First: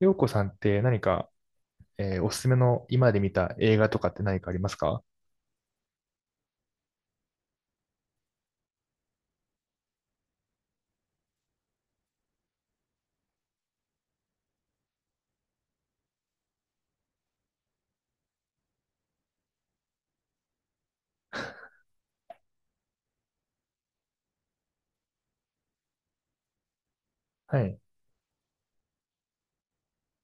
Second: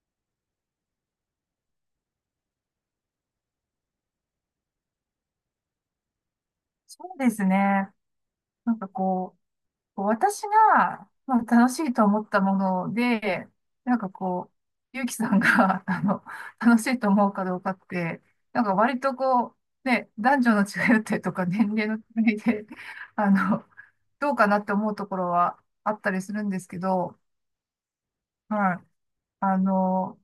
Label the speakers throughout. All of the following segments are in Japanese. Speaker 1: ようこさんって何か、おすすめの今まで見た映画とかって何かありますか？
Speaker 2: そうですね。なんかこう、私が、まあ、楽しいと思ったもので、なんかこゆうきさんが、楽しいと思うかどうかって、なんか割とね、男女の違いだったりとか、年齢の違いで、あの、どうかなって思うところはあったりするんですけど、
Speaker 1: はい。
Speaker 2: はい。あの、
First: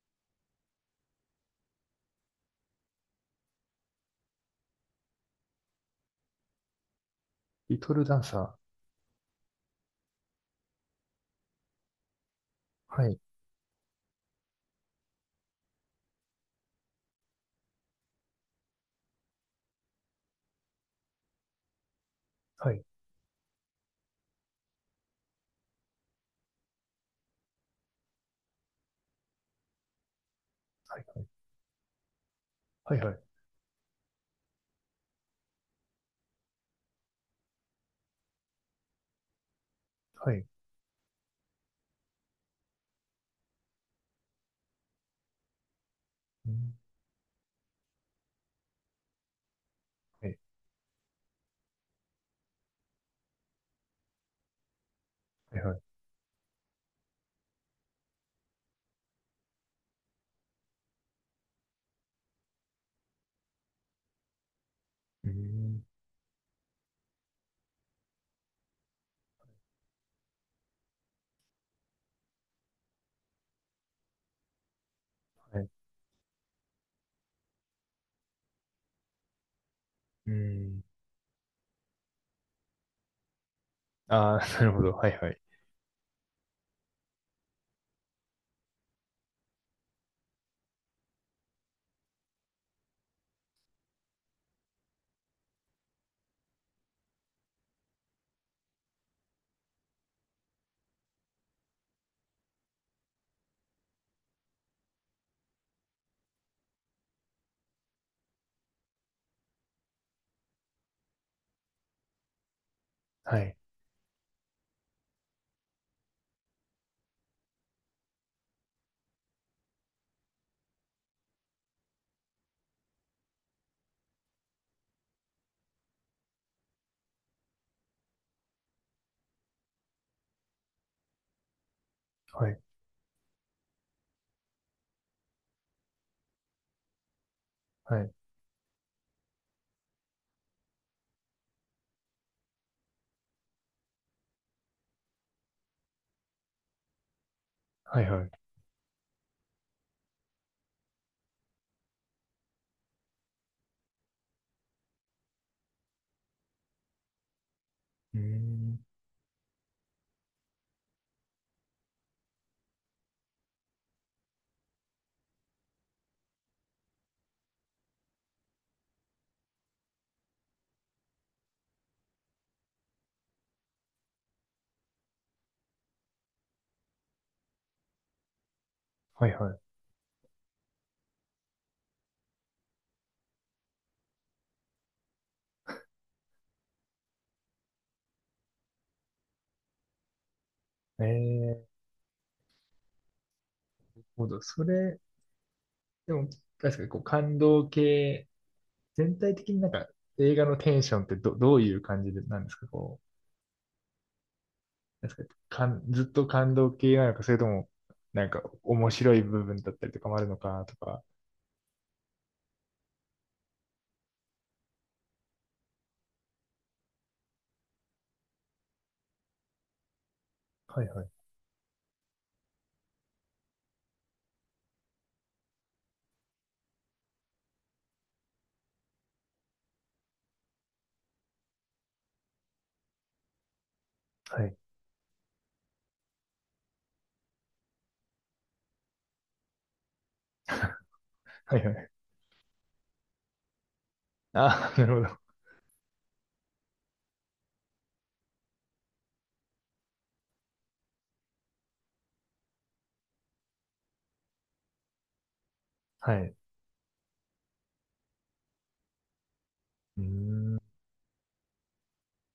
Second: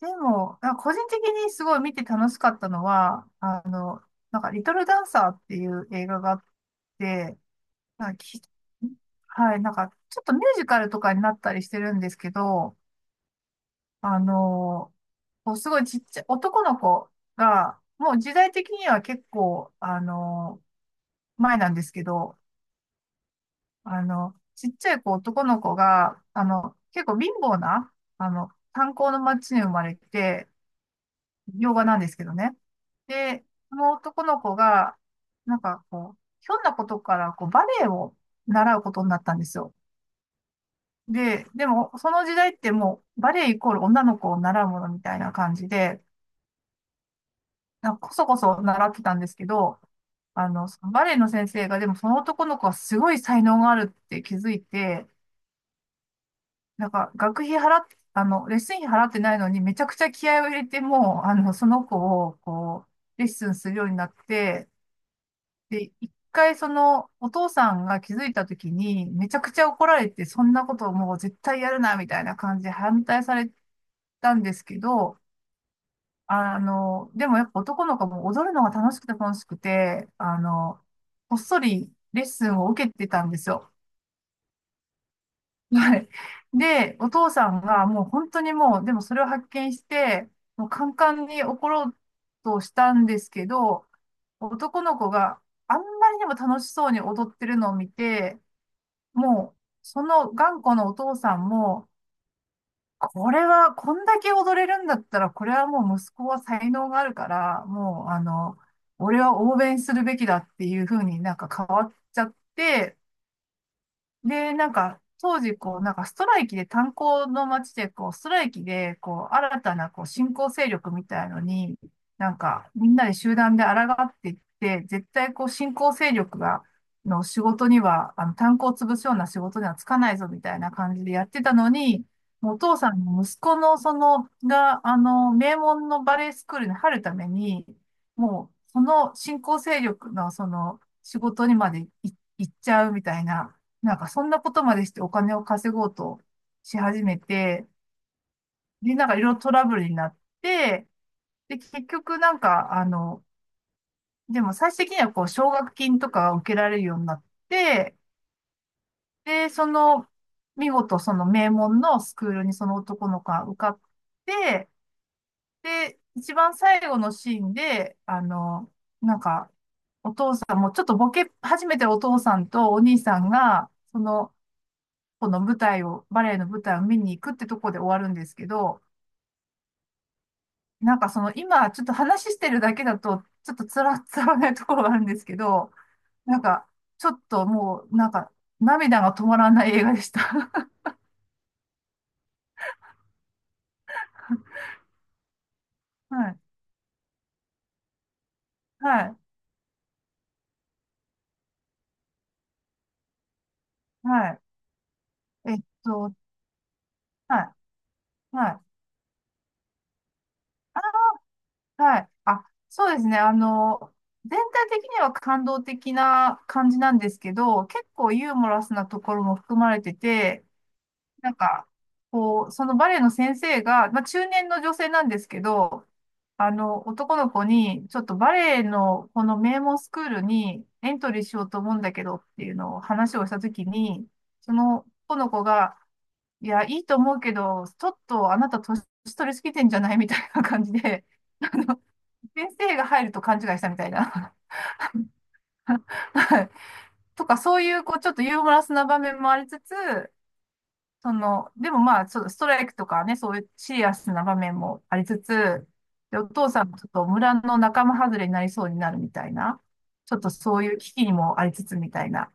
Speaker 2: でも、なんか個人的にすごい見て楽しかったのは、なんか、リトルダンサーっていう映画があって、
Speaker 1: リトル
Speaker 2: まあ、
Speaker 1: ダン
Speaker 2: き、
Speaker 1: サー。
Speaker 2: はい、なんか、ちょっとミュージカルとかになったりしてるんですけど、
Speaker 1: はい。
Speaker 2: あのこうすごいちっちゃい男の子が、もう時代的には結構、前なんですけど、
Speaker 1: はい。
Speaker 2: あの、ちっちゃい子、男の子が、あの、結構貧乏な、炭鉱の町に生まれて、
Speaker 1: はい。は
Speaker 2: 洋画なんですけどね。
Speaker 1: い。はい。
Speaker 2: で、その男の子が、ひょんなことから、バレエを習うことになったんですよ。
Speaker 1: はい。はい。
Speaker 2: でも、その時代ってもう、バレエイコール女の子を習うものみたいな感じで、
Speaker 1: うん。
Speaker 2: なんかこそこそ習ってたんですけど、
Speaker 1: はい。
Speaker 2: そのバレエの先生が、でもその男の子はすごい才能があるって気づいて、
Speaker 1: はい。はい。
Speaker 2: なんか学費払って、レッスン費払ってないのに、めちゃくちゃ気合を入れて、もう、あの、その子を、レッスンするようになって、
Speaker 1: うーん。
Speaker 2: で、一回その、お父さんが気づいた時に、めちゃくちゃ怒られて、そんなことをもう絶対やるな、みたいな感じで反対されてたんですけど、
Speaker 1: はい。
Speaker 2: でもやっぱ男の子も踊るのが楽しくて楽しくて、
Speaker 1: うーん。
Speaker 2: こっそりレッスンを受けてたんですよ。
Speaker 1: ああ、なるほど。はい。はい。
Speaker 2: はい。で、お父さんがもう本当にもう、でもそれを発見して、もうカンカンに怒ろうとしたんですけど、男の子があんまりにも楽しそうに踊ってるのを見て、もう、その頑固なお父さんも、これは、こんだけ踊れるんだったら、これはもう息子は才能があるから、もう、あの、俺は応援するべきだっていうふうになんか変わっちゃって、
Speaker 1: はい。
Speaker 2: で、なんか、当時、なんかストライキで、炭鉱の町で、ストライキで、新たな、新興勢力みたいのに、なんか、みんなで集団で抗っていって、絶対、新興勢力が、の仕事には、炭鉱を潰すような仕事にはつかないぞ、みたいな感じでやってたのに、
Speaker 1: は
Speaker 2: もうお
Speaker 1: い。
Speaker 2: 父さんの息子の、その、が、名門のバレエスクールに入るために、
Speaker 1: はい。
Speaker 2: もう、その新興勢力の、その、仕事にまで行っちゃうみたいな、なんかそんなことまでしてお金を稼ごうとし始めて、
Speaker 1: はい。はい。
Speaker 2: で、なんかいろいろトラブルになって、で、結局、でも最終的にはこう、奨学金とかが受けられるようになって、
Speaker 1: うん。
Speaker 2: で、その、見事その名門のスクールにその男の子が受かって、で、一番最後のシーンで、なんか、お父さんもちょっとボケ始めてるお父さんとお兄さんが、その、この舞台を、バレエの舞台を見に行くってとこで終わるんですけど、
Speaker 1: はい。は
Speaker 2: なんかその今ちょっと話してるだけだと、ちょっとつらつらないところがあるんですけど、なんかちょっともうなんか涙が止まらない映画でした。
Speaker 1: い。なるほど。それ、で
Speaker 2: は
Speaker 1: も、
Speaker 2: い、
Speaker 1: 確かにこう感動系、
Speaker 2: は
Speaker 1: 全
Speaker 2: い、
Speaker 1: 体的になんか映画のテンションってどういう感じでなんですか、こう、
Speaker 2: はい。
Speaker 1: なんですか、
Speaker 2: えっ
Speaker 1: ずっ
Speaker 2: と、
Speaker 1: と感動系なのか、それ
Speaker 2: は
Speaker 1: とも、
Speaker 2: い、
Speaker 1: なんか
Speaker 2: はい。
Speaker 1: 面白い部分だったりとかもあるのかとか。
Speaker 2: はい。あ、そうですね。全体的には感動的な感じなんですけど、結構ユーモラスなところも含まれてて、
Speaker 1: はいはい。
Speaker 2: なんか、そのバレエの先生が、まあ、中年の女性なんですけど、男の子に、ちょっとバレエのこの名門スクールにエントリーしようと思うんだけどっていうのを話をしたときに、
Speaker 1: は
Speaker 2: そ
Speaker 1: い。
Speaker 2: の男の子が、いや、いいと思うけど、ちょっとあなた年取りすぎてんじゃないみたいな感じで、あ
Speaker 1: はいは
Speaker 2: の、
Speaker 1: い。
Speaker 2: 先生が入ると勘違いしたみたいな。
Speaker 1: ああ、なるほど。
Speaker 2: はいとか、そういう、ちょっとユーモラスな場面もありつつ、その、でもまあ、ちょっとストライクとかね、そういうシリアスな場面もありつつ、
Speaker 1: は
Speaker 2: で、お
Speaker 1: い。
Speaker 2: 父さんもちょっと村の仲間外れになりそうになるみたいな、
Speaker 1: うー
Speaker 2: ちょっと
Speaker 1: ん。
Speaker 2: そういう危機にもありつつみたいな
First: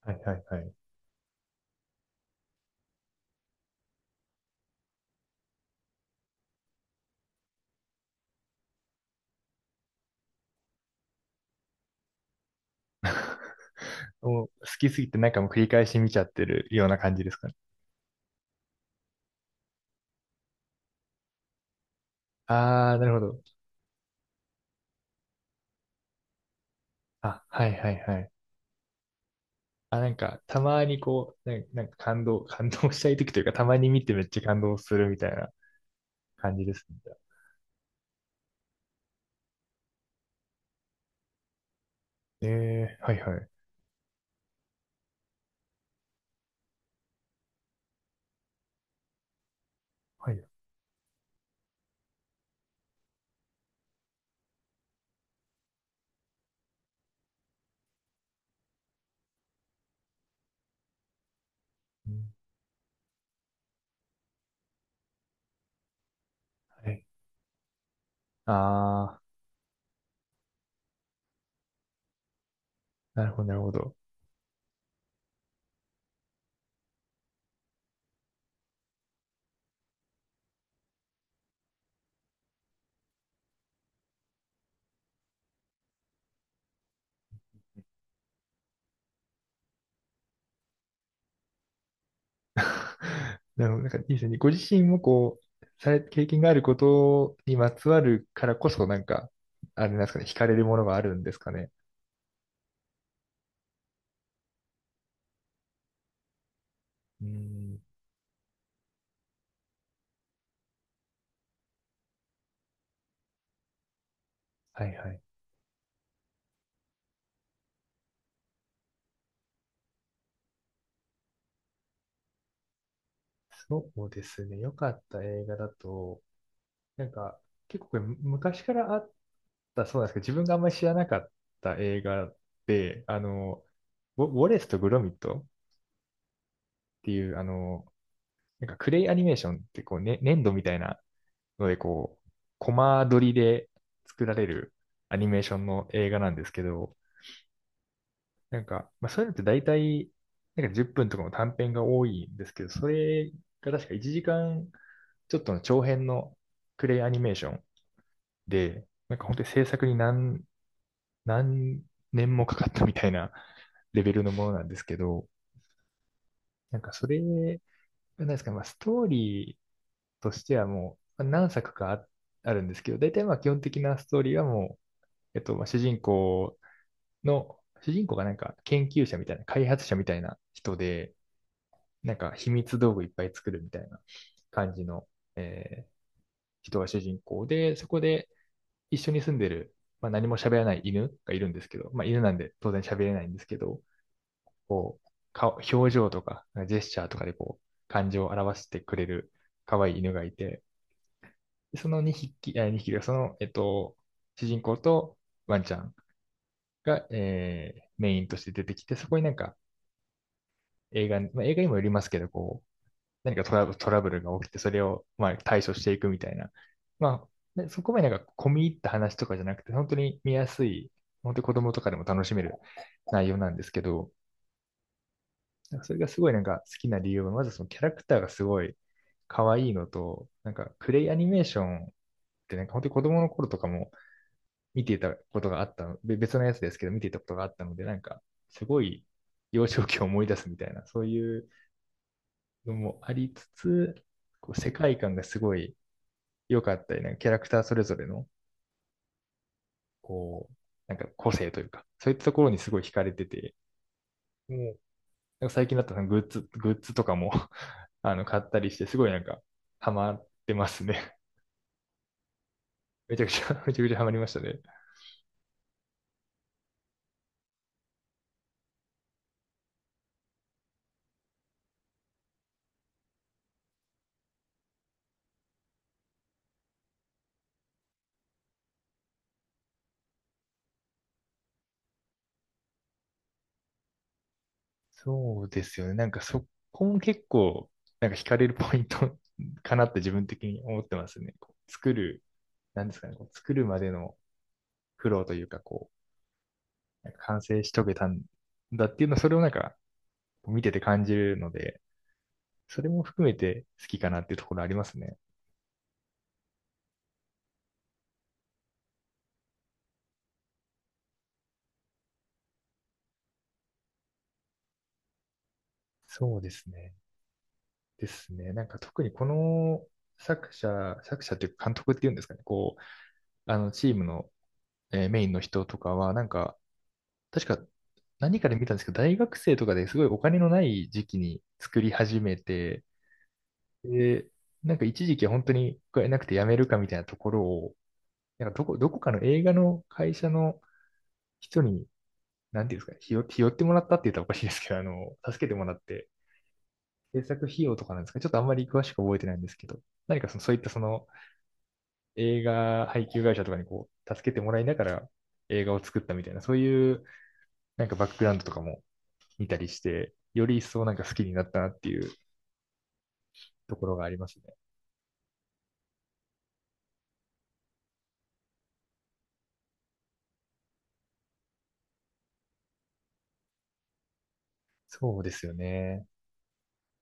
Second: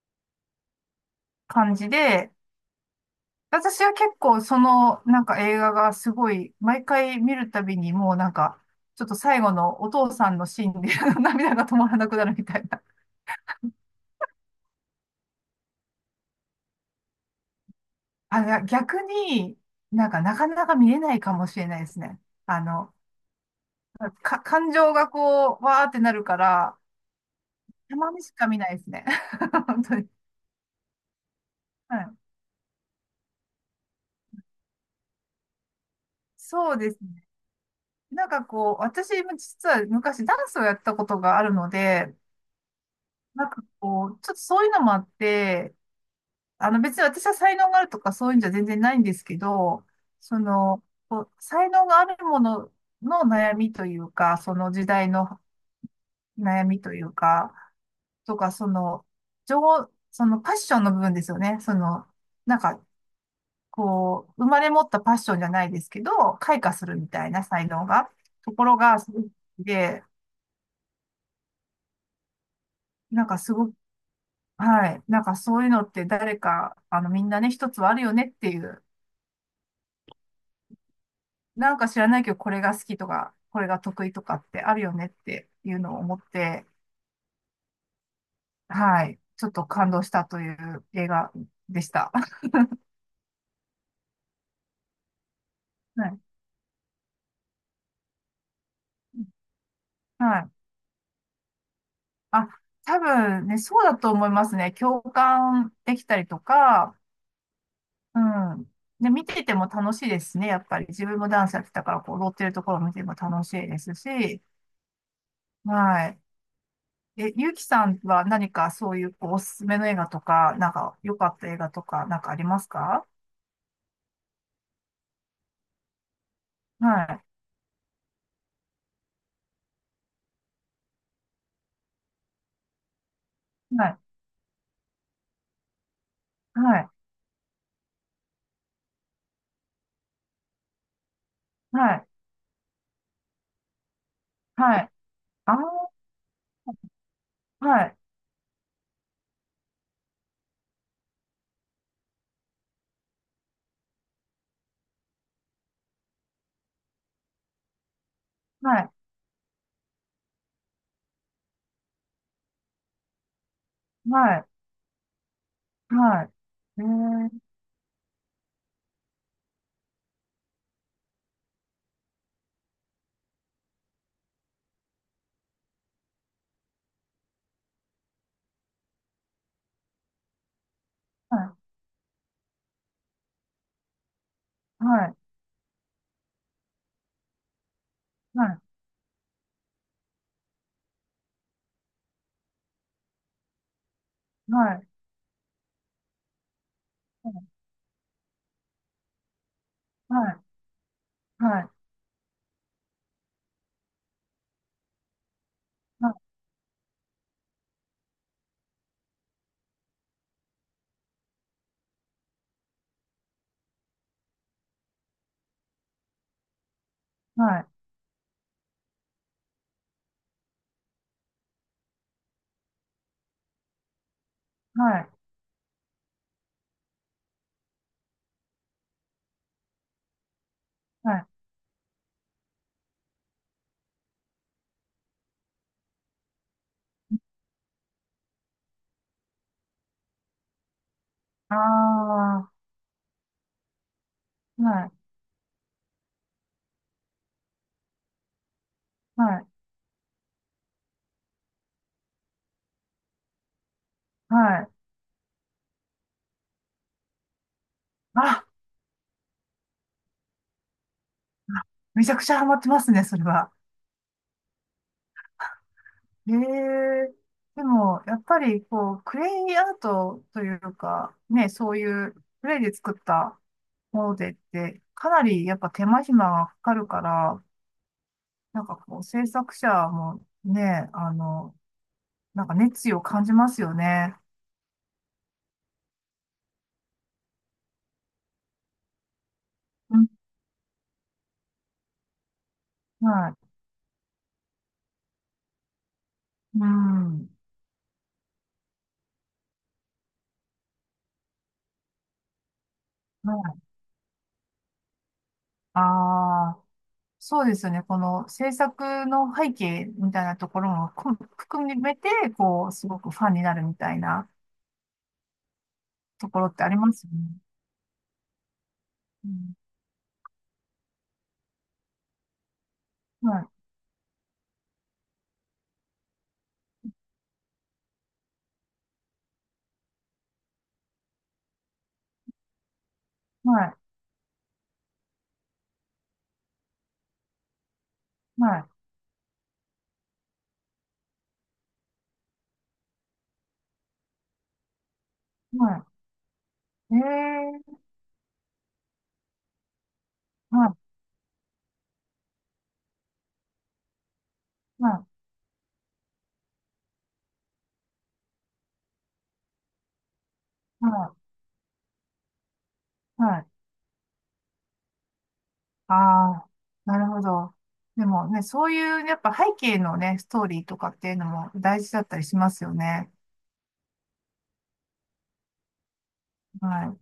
Speaker 1: はいはいはい。
Speaker 2: 感じで、私は結構そのなんか映画がすごい、毎回見るたびにもうなんか、ちょっと最後のお父さんのシーンで 涙が止まらなくなるみたいな。
Speaker 1: お好きすぎてなんかもう繰り返し見ちゃってるような感じですかね？
Speaker 2: あ、いや逆になんかなかなか見れないかもしれないですね。あ
Speaker 1: あ
Speaker 2: の、
Speaker 1: あ、なるほど。
Speaker 2: 感情がこう、わーってなるから、
Speaker 1: あ、はいはい
Speaker 2: たま
Speaker 1: は
Speaker 2: に
Speaker 1: い。
Speaker 2: しか見ないですね。本当
Speaker 1: あ、な
Speaker 2: に。
Speaker 1: んか、たまにこう、なんか
Speaker 2: はい。
Speaker 1: 感動したい時というか、たまに見てめっちゃ感動するみたいな感じで
Speaker 2: そう
Speaker 1: す
Speaker 2: です
Speaker 1: ね。
Speaker 2: ね。私も実は昔ダンスをやったことがあるので、
Speaker 1: ええ、はいはい。
Speaker 2: ちょっとそういうのもあって、あの別に私は才能があるとかそういうんじゃ全然ないんですけど、
Speaker 1: は
Speaker 2: そ
Speaker 1: い。
Speaker 2: の、こう才能があるものの悩みというか、その時代の悩みというか、とか、その、情、そのパッションの部分ですよね。
Speaker 1: うん、
Speaker 2: なんか、生まれ持ったパッションじゃないですけど、開花す
Speaker 1: は
Speaker 2: る
Speaker 1: い。
Speaker 2: みたいな才能が、ところが、す
Speaker 1: ああ、
Speaker 2: ごくで、な
Speaker 1: な
Speaker 2: ん
Speaker 1: る
Speaker 2: か
Speaker 1: ほど、
Speaker 2: す
Speaker 1: なる
Speaker 2: ご
Speaker 1: ほ
Speaker 2: く、
Speaker 1: ど。
Speaker 2: はい、なんかそういうのって誰か、みんなね、一つはあるよねっていう、なんか知らないけど、これが好きとか、これが得意とかってあるよねっていうのを思って、はい、ちょっと感動したという映画でした。
Speaker 1: なるほど。なんかいいですね。ご自身もこう、
Speaker 2: はい。
Speaker 1: 経験があることにまつわるからこそ、なんか、あれなんですかね、惹
Speaker 2: は
Speaker 1: か
Speaker 2: い。
Speaker 1: れるものがあるんですかね？
Speaker 2: あ、多分ね、そうだと思いますね。共感できたりとか、
Speaker 1: うん。
Speaker 2: うん。で、見てても楽しいですね。やっぱり自分もダンスやってたから、こう、踊ってるところを見ても楽しいですし、
Speaker 1: はいはい。
Speaker 2: はい。え、ゆうきさんは何かそういう、こう、おすすめの映画とか、なんか、良かった映画とか、なんかありますか？
Speaker 1: そうですね。良かった映画だと、なん
Speaker 2: は
Speaker 1: か、結構これ昔からあったそうなんですけど、自分があんまり知らなかった映画で、
Speaker 2: い。はい。
Speaker 1: ウォレスとグロミットっ
Speaker 2: はい。
Speaker 1: ていう、なんかクレイアニメーションってこう、ね、粘土みたいなので、
Speaker 2: はい。
Speaker 1: こう、コマ撮りで作られる
Speaker 2: はい。
Speaker 1: アニメーシ
Speaker 2: あ
Speaker 1: ョ
Speaker 2: ー、
Speaker 1: ンの映画なんですけど、
Speaker 2: はい。
Speaker 1: なんか、まあ、そういうのって大体、なんか10分とかの短編が多いんですけど、それが確か1時間ちょっとの長編のクレイアニメーション
Speaker 2: は
Speaker 1: で、
Speaker 2: い。
Speaker 1: なんか本当に制作に何年もかかったみたいな レベルの
Speaker 2: は
Speaker 1: も
Speaker 2: い。
Speaker 1: のなんですけど、
Speaker 2: はい。
Speaker 1: な
Speaker 2: え
Speaker 1: んかそれ、
Speaker 2: ー、
Speaker 1: なんですか、まあ、ストーリーとしてはもうまあ何作かあるんですけど、大体まあ基本的なストーリーはもうまあ、主人公がなんか研究者みたいな、開発者みたいな人で、
Speaker 2: は
Speaker 1: なんか秘密道具いっぱい作るみたいな感じ
Speaker 2: い。
Speaker 1: の、
Speaker 2: はい。
Speaker 1: えー人が主人公で、そこで
Speaker 2: はい。
Speaker 1: 一緒に住んでる、まあ、何も喋らない犬がいるんですけど、まあ、犬なんで当然喋れないんですけど、
Speaker 2: はい。
Speaker 1: こう、顔、表情とか、ジェスチャーとかでこう、感情を表してくれる可愛い犬が
Speaker 2: は
Speaker 1: い
Speaker 2: い。
Speaker 1: て、
Speaker 2: はい。
Speaker 1: その2匹、2匹がその、主人公とワンちゃんが、メインとして出てきて、そこになんか映画、まあ、映画にもよりますけど、こう、何かトラブルが起きて、それを、まあ、対処していくみたいな。ま
Speaker 2: は
Speaker 1: あ、で
Speaker 2: い。
Speaker 1: そこまでなんか込み入った話とかじゃなくて、本当に見やすい、本当に子供とかでも楽しめる内容なんですけど、
Speaker 2: はい。はい。
Speaker 1: なんかそれがすごいなんか好きな理由は、まずそのキャラクターがすごい可愛いのと、なんかクレイ
Speaker 2: は
Speaker 1: アニ
Speaker 2: い。
Speaker 1: メーションってなんか本当に子供の頃とかも見ていたことがあったの、別のやつですけど、見ていたことがあったので、なんか、すごい幼少期を思い出すみたいな、そういう
Speaker 2: ああ
Speaker 1: のもありつつ、こう世
Speaker 2: はい。
Speaker 1: 界観がすごい良かったり、なんかキャラクターそれぞれの、
Speaker 2: はい。
Speaker 1: こう、なんか個性というか、そういったところにすごい惹かれてて、
Speaker 2: はい。
Speaker 1: もう、なんか最近だったらグッズとかも あの、買っ
Speaker 2: あ
Speaker 1: たりして、すごいなんか、ハマってますね。
Speaker 2: めちゃくちゃハマってますね、
Speaker 1: め
Speaker 2: そ
Speaker 1: ち
Speaker 2: れ
Speaker 1: ゃくち
Speaker 2: は。
Speaker 1: ゃ、めちゃくちゃハマりましたね。
Speaker 2: へえ。でも、やっぱり、こう、クレイアートというか、ね、そういうクレイで作ったものでって、かなりやっぱ手間暇がかかるから、制作者もね、なんか熱意を感じますよね。
Speaker 1: そうですよね。なんかそこも結構、なんか惹かれるポイント かなっ
Speaker 2: う
Speaker 1: て
Speaker 2: ん、
Speaker 1: 自分的に思ってますね。こう作る、なんですかね、こ
Speaker 2: は
Speaker 1: う
Speaker 2: い。
Speaker 1: 作るまでの苦労というか、こ
Speaker 2: う
Speaker 1: う、なんか
Speaker 2: ん。
Speaker 1: 完成し遂げたんだっていうの、それをなんか見てて感じるので、それも含
Speaker 2: は
Speaker 1: め
Speaker 2: い。
Speaker 1: て好きかなっていうところありますね。
Speaker 2: ああ、そうですよね。この制作の背景みたいなところもこ含めて、こう、すごくファンになるみたいな。と
Speaker 1: そう
Speaker 2: ころ
Speaker 1: で
Speaker 2: って
Speaker 1: す
Speaker 2: あり
Speaker 1: ね。
Speaker 2: ますよね。
Speaker 1: ですね。なんか特にこ
Speaker 2: うん、
Speaker 1: の作者、作者っていうか監督っていうんですかね、こう、あ
Speaker 2: は
Speaker 1: のチームの、メインの人とかは、なんか、確か何かで見たんですけど、大学生とかですごいお金のない時期に作り始めて、
Speaker 2: い、はい、
Speaker 1: で、なんか一時期は本当にお金なくて辞めるかみたいなところを、な
Speaker 2: は
Speaker 1: んか
Speaker 2: い、
Speaker 1: どこかの映画の会社の人に、なんていうんですか、ひよってもらったって言ったらおかしいですけど、あの、助けてもらっ
Speaker 2: は
Speaker 1: て、
Speaker 2: い。
Speaker 1: 制作費用
Speaker 2: ええ
Speaker 1: とかなんですか、ちょっとあんまり詳しく覚えてないんですけど、何かその、そういっ
Speaker 2: は
Speaker 1: た
Speaker 2: い、
Speaker 1: その映画配給会社とかにこう、助けてもらいながら
Speaker 2: は
Speaker 1: 映画を作ったみたいな、そういうなんかバックグラウンドとかも見たりして、より一
Speaker 2: い、
Speaker 1: 層なんか好
Speaker 2: は
Speaker 1: きになったなっていう
Speaker 2: い、はい。
Speaker 1: ところがありますね。
Speaker 2: ああ、なるほど。でもね、そういう、やっぱ背景のね、ストーリーとかっていうのも大事だったりしますよね。
Speaker 1: そうですよね。
Speaker 2: はい。